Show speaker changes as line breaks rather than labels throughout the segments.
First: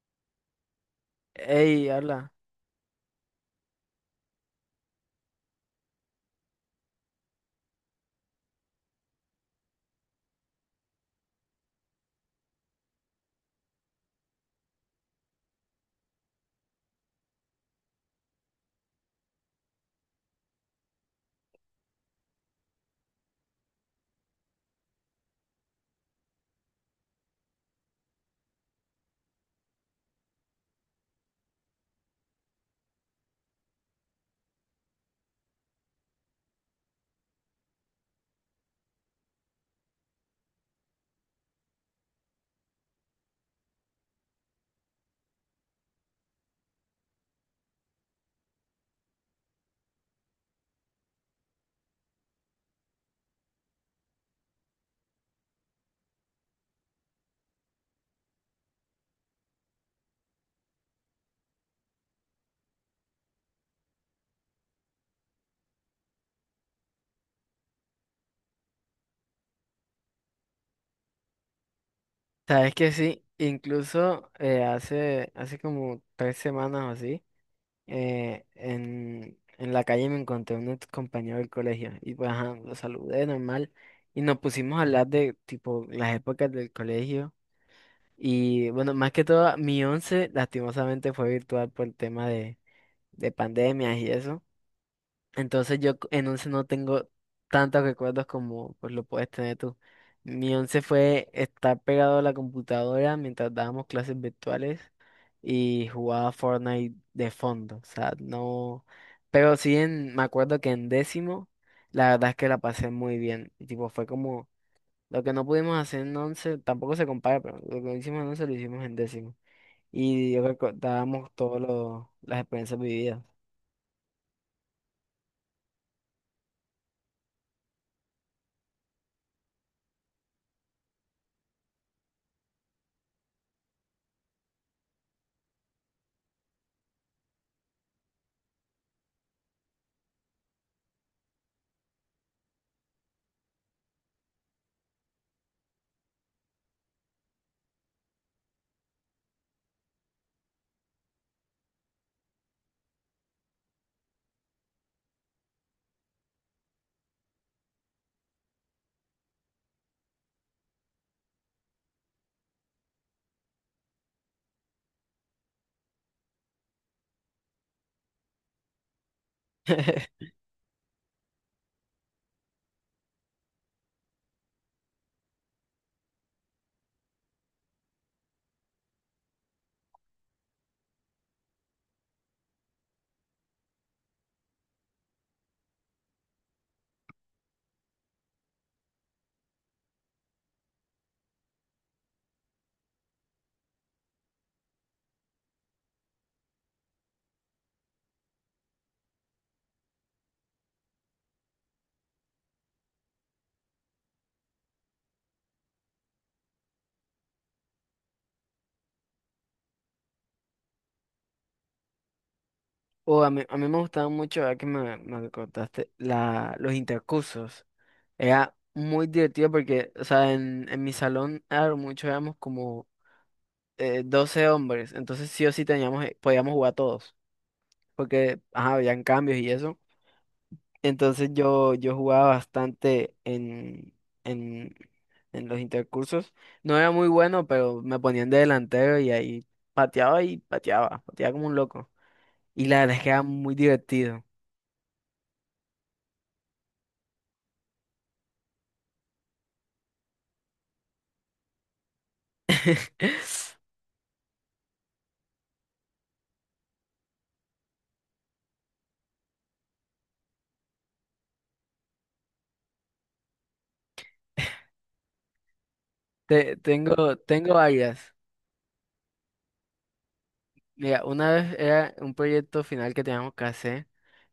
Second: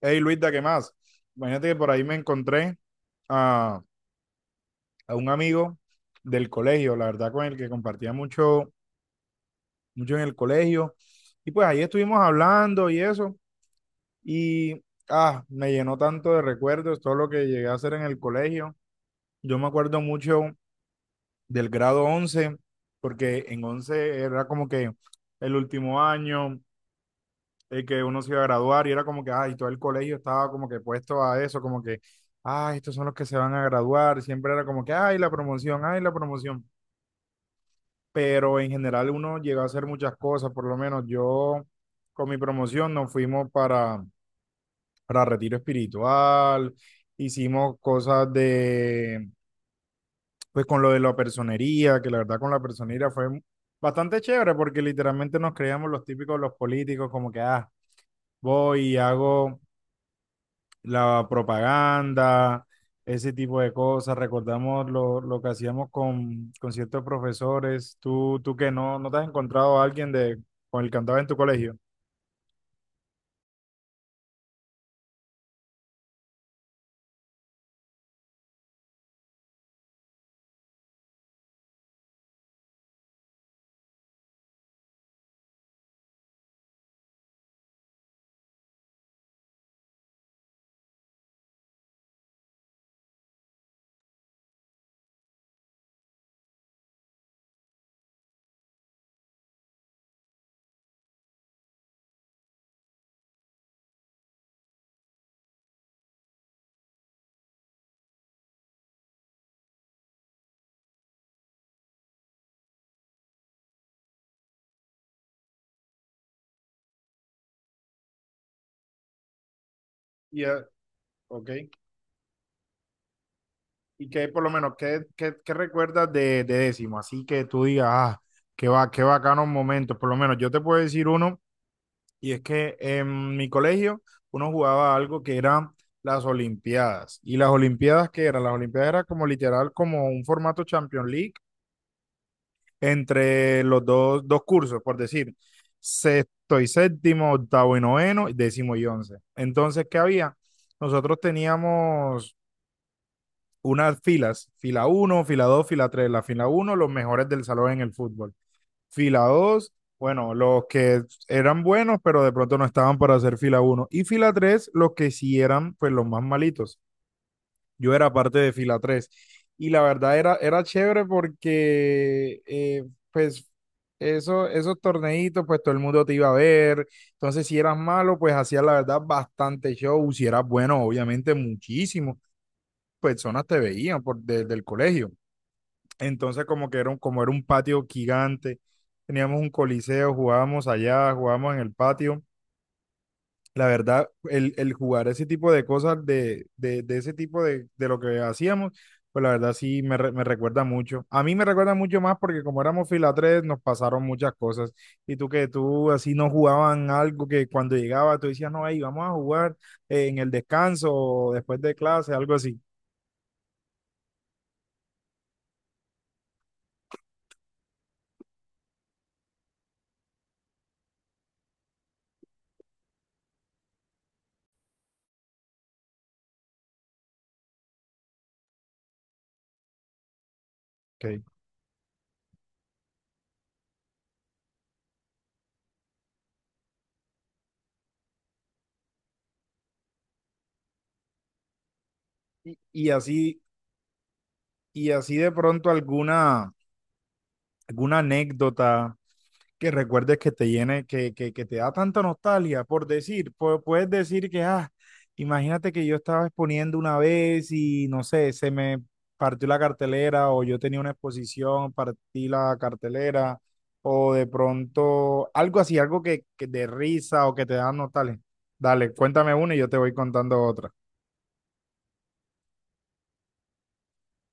Hey Luisa, ¿qué más? Imagínate que
Ey,
por ahí me
habla.
encontré a, a un amigo del colegio, la verdad, con el que compartía mucho en el colegio. Y pues ahí estuvimos hablando y eso. Y me llenó tanto de recuerdos todo lo que llegué a hacer en el colegio. Yo me acuerdo mucho del grado 11 porque en 11 era como que el último año, que uno se iba a graduar y era como que, ay, todo el colegio estaba como que puesto a eso, como que, ay, estos son los que se van a graduar, siempre era como que, ay, la promoción, pero en general uno llegó a hacer muchas cosas, por lo menos yo con mi promoción nos fuimos para retiro espiritual, hicimos cosas de, pues con lo de la personería, que la verdad con la personería fue... Bastante chévere porque literalmente nos creíamos los típicos los políticos como que, ah, voy y hago la propaganda, ese tipo de cosas. Recordamos lo que hacíamos con ciertos profesores. Tú que no te has encontrado a alguien de, con el que andabas en tu colegio.
Sabes que sí, incluso hace como tres semanas o así, en la calle me encontré un ex compañero del colegio y pues ajá, lo saludé normal y nos pusimos a hablar de tipo las épocas del colegio y bueno, más que todo mi once lastimosamente fue virtual por el tema de pandemias y eso. Entonces en once no tengo tantos recuerdos como pues lo puedes tener tú. Mi once fue estar pegado a la computadora mientras dábamos clases virtuales y jugaba Fortnite de fondo. O sea, no. Pero sí me acuerdo que en décimo, la verdad es que la pasé muy bien. Y tipo, fue como lo que no pudimos hacer en once, tampoco se compara, pero lo que hicimos en once lo hicimos en décimo. Y yo
Ya,
recordábamos
ok.
todas las experiencias vividas.
Y qué por lo menos, qué recuerdas de décimo? Así que tú digas, ah, qué, va, qué bacanos momentos. Por lo menos yo te puedo decir uno, y es que en mi colegio uno jugaba algo que era las Olimpiadas. ¿Y las Olimpiadas qué eran? Las Olimpiadas era como literal, como un formato Champions League, entre dos cursos, por decir, sexto y séptimo, octavo y noveno, décimo y once. Entonces, ¿qué había? Nosotros teníamos unas filas, fila uno, fila dos, fila tres. La fila uno, los mejores del salón en el fútbol. Fila dos, bueno, los que eran buenos, pero de pronto no estaban para hacer fila uno. Y fila tres, los que sí eran pues los más malitos. Yo era parte de fila 3 y la verdad era chévere porque pues eso, esos torneitos pues todo el mundo te iba a ver, entonces si eras malo pues hacías la verdad bastante show, si eras bueno obviamente muchísimo, personas te veían por, desde el colegio, entonces como que como era un patio gigante, teníamos un coliseo, jugábamos allá, jugábamos en el patio la verdad, el jugar ese tipo de cosas, de ese tipo de lo que hacíamos, pues la verdad sí me recuerda mucho. A mí me recuerda mucho más porque como éramos fila 3 nos pasaron muchas cosas. Y tú que tú así no jugaban algo que cuando llegaba tú decías, no, ahí vamos a jugar en el descanso o después de clase, algo así.
O a mí me gustaba mucho, ahora que me contaste, los intercursos. Era muy divertido porque, o sea, en mi salón a lo mucho éramos como 12 hombres, entonces sí o sí teníamos, podíamos jugar todos, porque ajá, habían cambios y eso.
Ok.
Entonces yo jugaba bastante en, en los intercursos. No era muy bueno, pero me ponían de delantero y ahí pateaba como un loco.
Y,
Y la
y
verdad es que era
así,
muy divertido.
y así de pronto alguna anécdota que recuerdes que te llene, que te da tanta nostalgia por decir, puedes decir que, ah, imagínate que yo estaba exponiendo una vez y no sé, se me partió la cartelera o yo tenía una exposición, partí la cartelera o de pronto algo así, algo que de risa o que te
Tengo
da
varias.
nostalgia. Dale, cuéntame una y yo te voy contando otra.
Mira, una vez era un proyecto final que teníamos que hacer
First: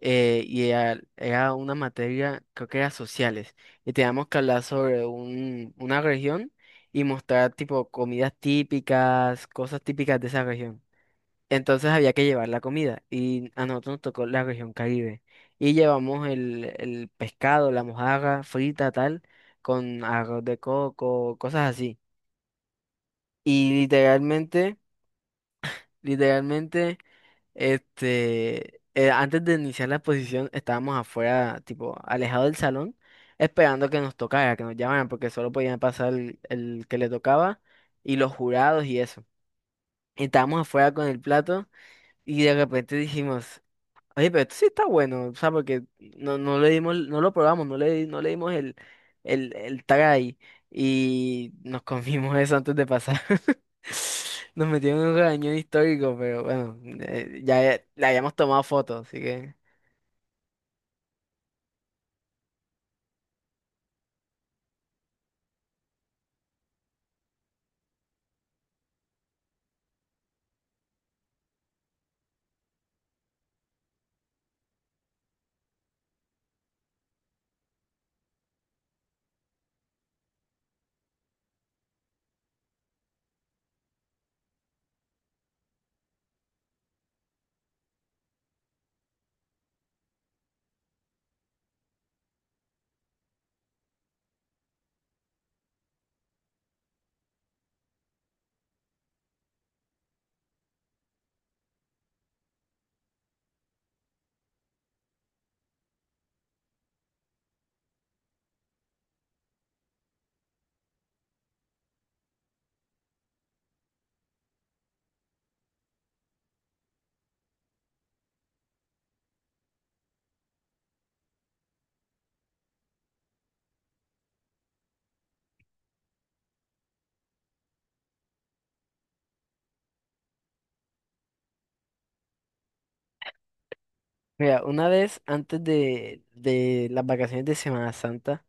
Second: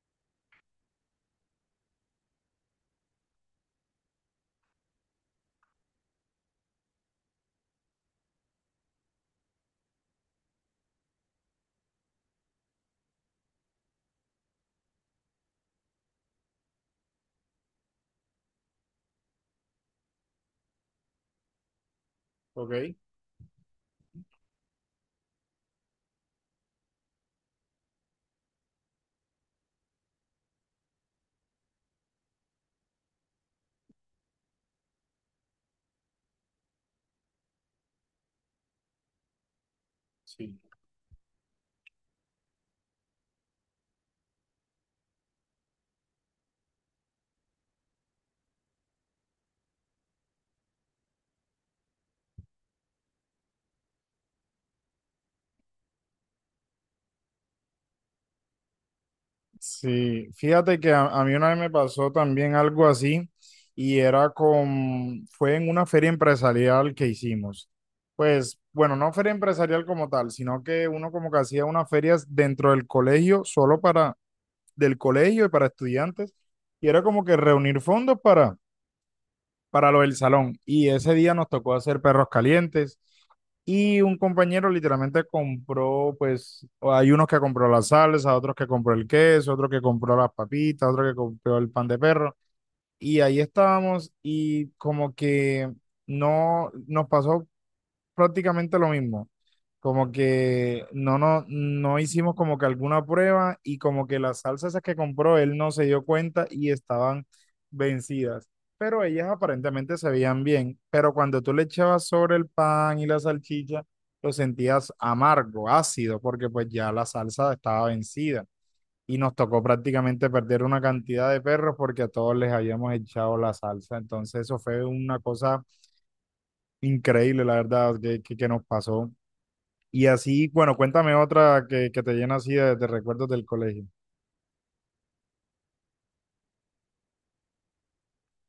y era una materia, creo que era sociales, y teníamos que hablar sobre una región y mostrar tipo comidas típicas, cosas típicas de esa región. Entonces había que llevar la comida y a nosotros nos tocó la región Caribe y llevamos el pescado, la mojarra frita, tal, con arroz de coco, cosas así.
Ok,
Y literalmente... Literalmente, antes de iniciar la exposición estábamos afuera, tipo, alejados del salón, esperando que nos tocara, que nos llamaran, porque solo podían pasar el que le tocaba y los jurados y eso.
sí.
Estábamos afuera con el plato y de repente dijimos, "Oye, pero esto sí está bueno, o sea, porque no le dimos, no lo probamos, no le dimos el tag ahí y nos comimos eso antes de pasar." Nos metieron en un regañón histórico, pero bueno, le habíamos tomado fotos, así que...
Sí, fíjate que a mí una vez me pasó también algo así y era con, fue en una feria empresarial que hicimos. Pues, bueno, no feria empresarial como tal, sino que uno como que hacía unas ferias dentro del colegio, solo del colegio y para estudiantes, y era como que reunir fondos para lo del salón. Y ese día nos tocó hacer perros calientes. Y un compañero literalmente compró, pues, hay unos que compró la salsa, otros que compró el queso, otro que compró las papitas, otro que compró el pan de perro. Y ahí estábamos y como que no nos pasó prácticamente lo mismo. Como que no, no hicimos como que alguna prueba y como que las salsas esas que compró él no se dio cuenta y estaban vencidas. Pero ellas aparentemente se veían bien. Pero cuando tú le echabas sobre el pan y la salchicha, lo sentías amargo, ácido, porque pues ya la salsa estaba vencida. Y nos tocó prácticamente perder una cantidad de perros porque a todos les habíamos echado la salsa. Entonces eso fue una cosa increíble, la verdad, que nos pasó. Y así, bueno, cuéntame otra que te llena así de recuerdos del colegio.
Mira, una vez antes de las vacaciones de Semana Santa,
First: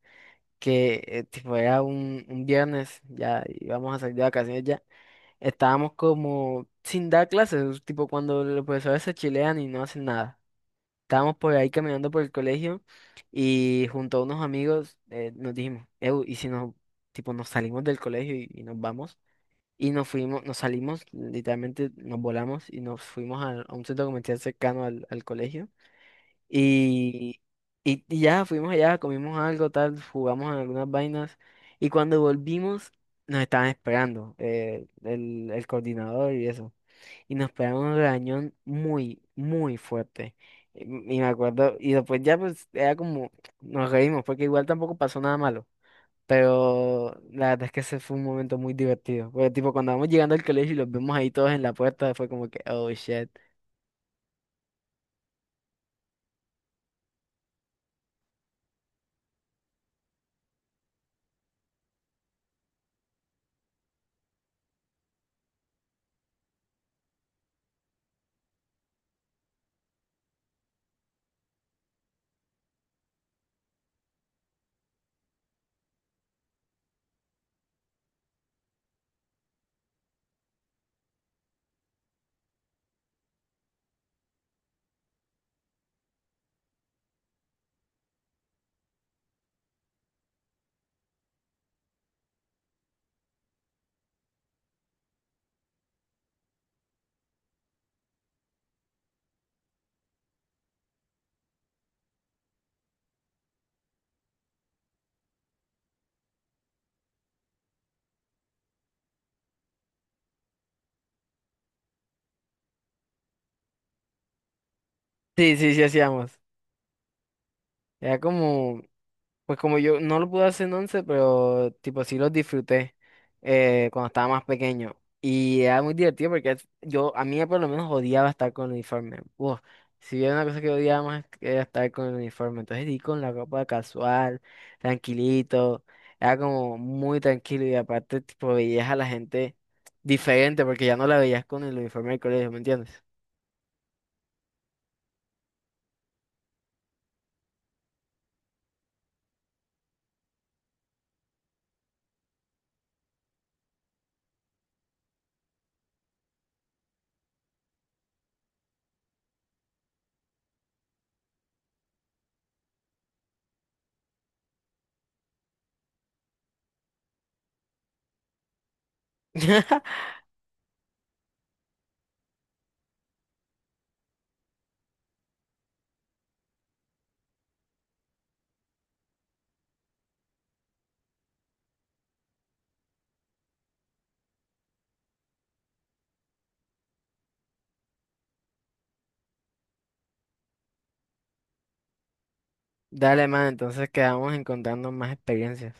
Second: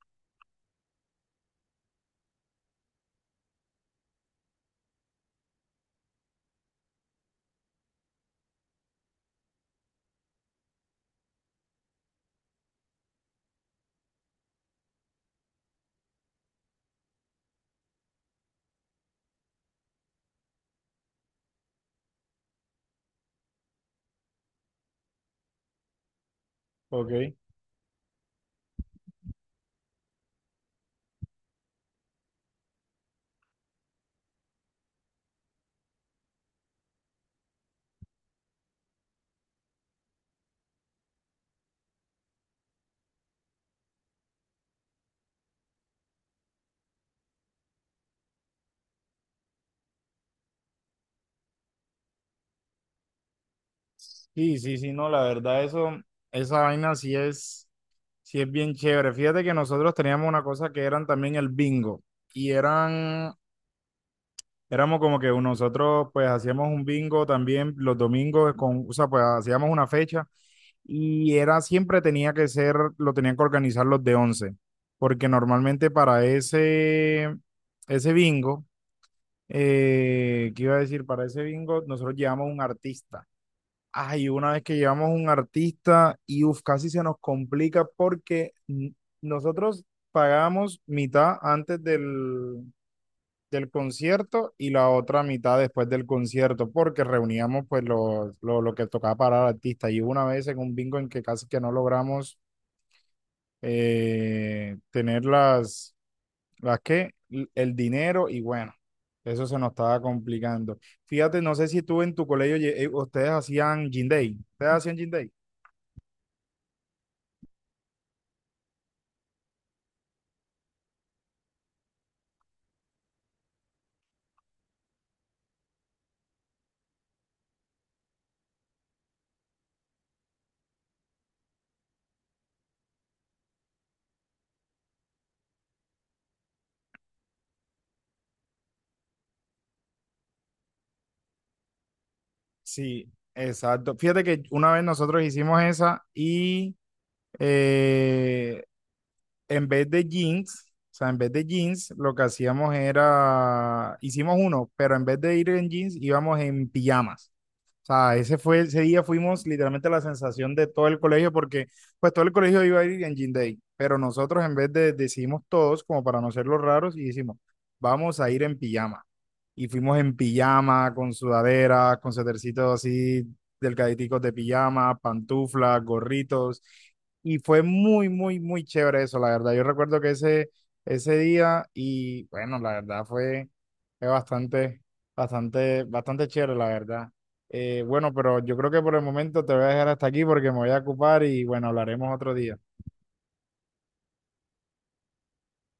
que tipo era un viernes, ya íbamos a salir de vacaciones ya, estábamos como sin dar clases, tipo cuando los profesores se chilean y no hacen nada. Estábamos por ahí caminando por el colegio y junto a unos amigos nos dijimos, "Ew, ¿y si nos, tipo, nos salimos del colegio y nos vamos?" Y nos fuimos, nos salimos, literalmente nos volamos y nos fuimos a un centro comercial cercano al colegio.
Ok.
Y, y ya fuimos allá, comimos algo, tal, jugamos en algunas vainas. Y cuando volvimos, nos estaban esperando el coordinador y eso y nos pegamos un regañón muy, muy fuerte. Y y me acuerdo, y después ya pues era como, nos reímos, porque igual tampoco pasó nada malo. Pero la verdad es que ese fue un momento muy divertido. Porque tipo cuando vamos llegando al colegio y los vemos ahí todos en la puerta, fue como que, oh shit.
Sí, sí, sí, no, la verdad, eso, esa vaina sí es bien chévere. Fíjate que nosotros teníamos una cosa que eran también el bingo. Y eran, éramos como que nosotros pues hacíamos un bingo también los domingos con, o sea, pues hacíamos una fecha. Y era siempre tenía que ser, lo tenían que organizar los de 11 porque normalmente para ese bingo. ¿Qué iba a decir? Para ese bingo, nosotros llevamos un artista. Ay, una vez que llevamos un artista, y uf, casi se nos complica porque nosotros pagamos mitad antes del concierto y la otra mitad después del concierto, porque reuníamos pues lo que tocaba para el artista. Y hubo una vez en un bingo en que casi que no logramos tener las el dinero y bueno, eso se nos estaba complicando. Fíjate, no sé si tú en tu colegio ustedes hacían gym day. ¿Ustedes hacían gym day?
Sí, sí, sí hacíamos. Era como... Pues como yo no lo pude hacer en once, pero tipo sí los disfruté cuando estaba más pequeño. Y era muy divertido porque yo, a mí por lo menos odiaba estar con el uniforme. Uf, si había una cosa que odiaba más era estar con el uniforme. Entonces di con la ropa casual, tranquilito. Era como muy tranquilo y aparte tipo veías a la gente diferente porque ya no la veías con el uniforme del colegio, ¿me entiendes?
Sí, exacto. Fíjate que una vez nosotros hicimos esa y eh, en vez de jeans, o sea, en vez de jeans, lo que hacíamos era, hicimos uno, pero en vez de ir en jeans, íbamos en pijamas. Sea, ese fue, ese día fuimos literalmente la sensación de todo el colegio, porque pues todo el colegio iba a ir en Jean Day, pero nosotros en vez de decidimos todos, como para no ser los raros, y dijimos, vamos a ir en pijama. Y fuimos en pijama, con sudaderas, con setercitos así, delgaditicos de pijama, pantuflas, gorritos. Y fue muy chévere eso, la verdad. Yo recuerdo que ese día, y bueno, la verdad fue, fue bastante chévere, la verdad. Bueno, pero yo creo que por el momento te voy a dejar hasta aquí porque me voy a ocupar y bueno, hablaremos otro día.
Dale, man, entonces quedamos encontrando más experiencias.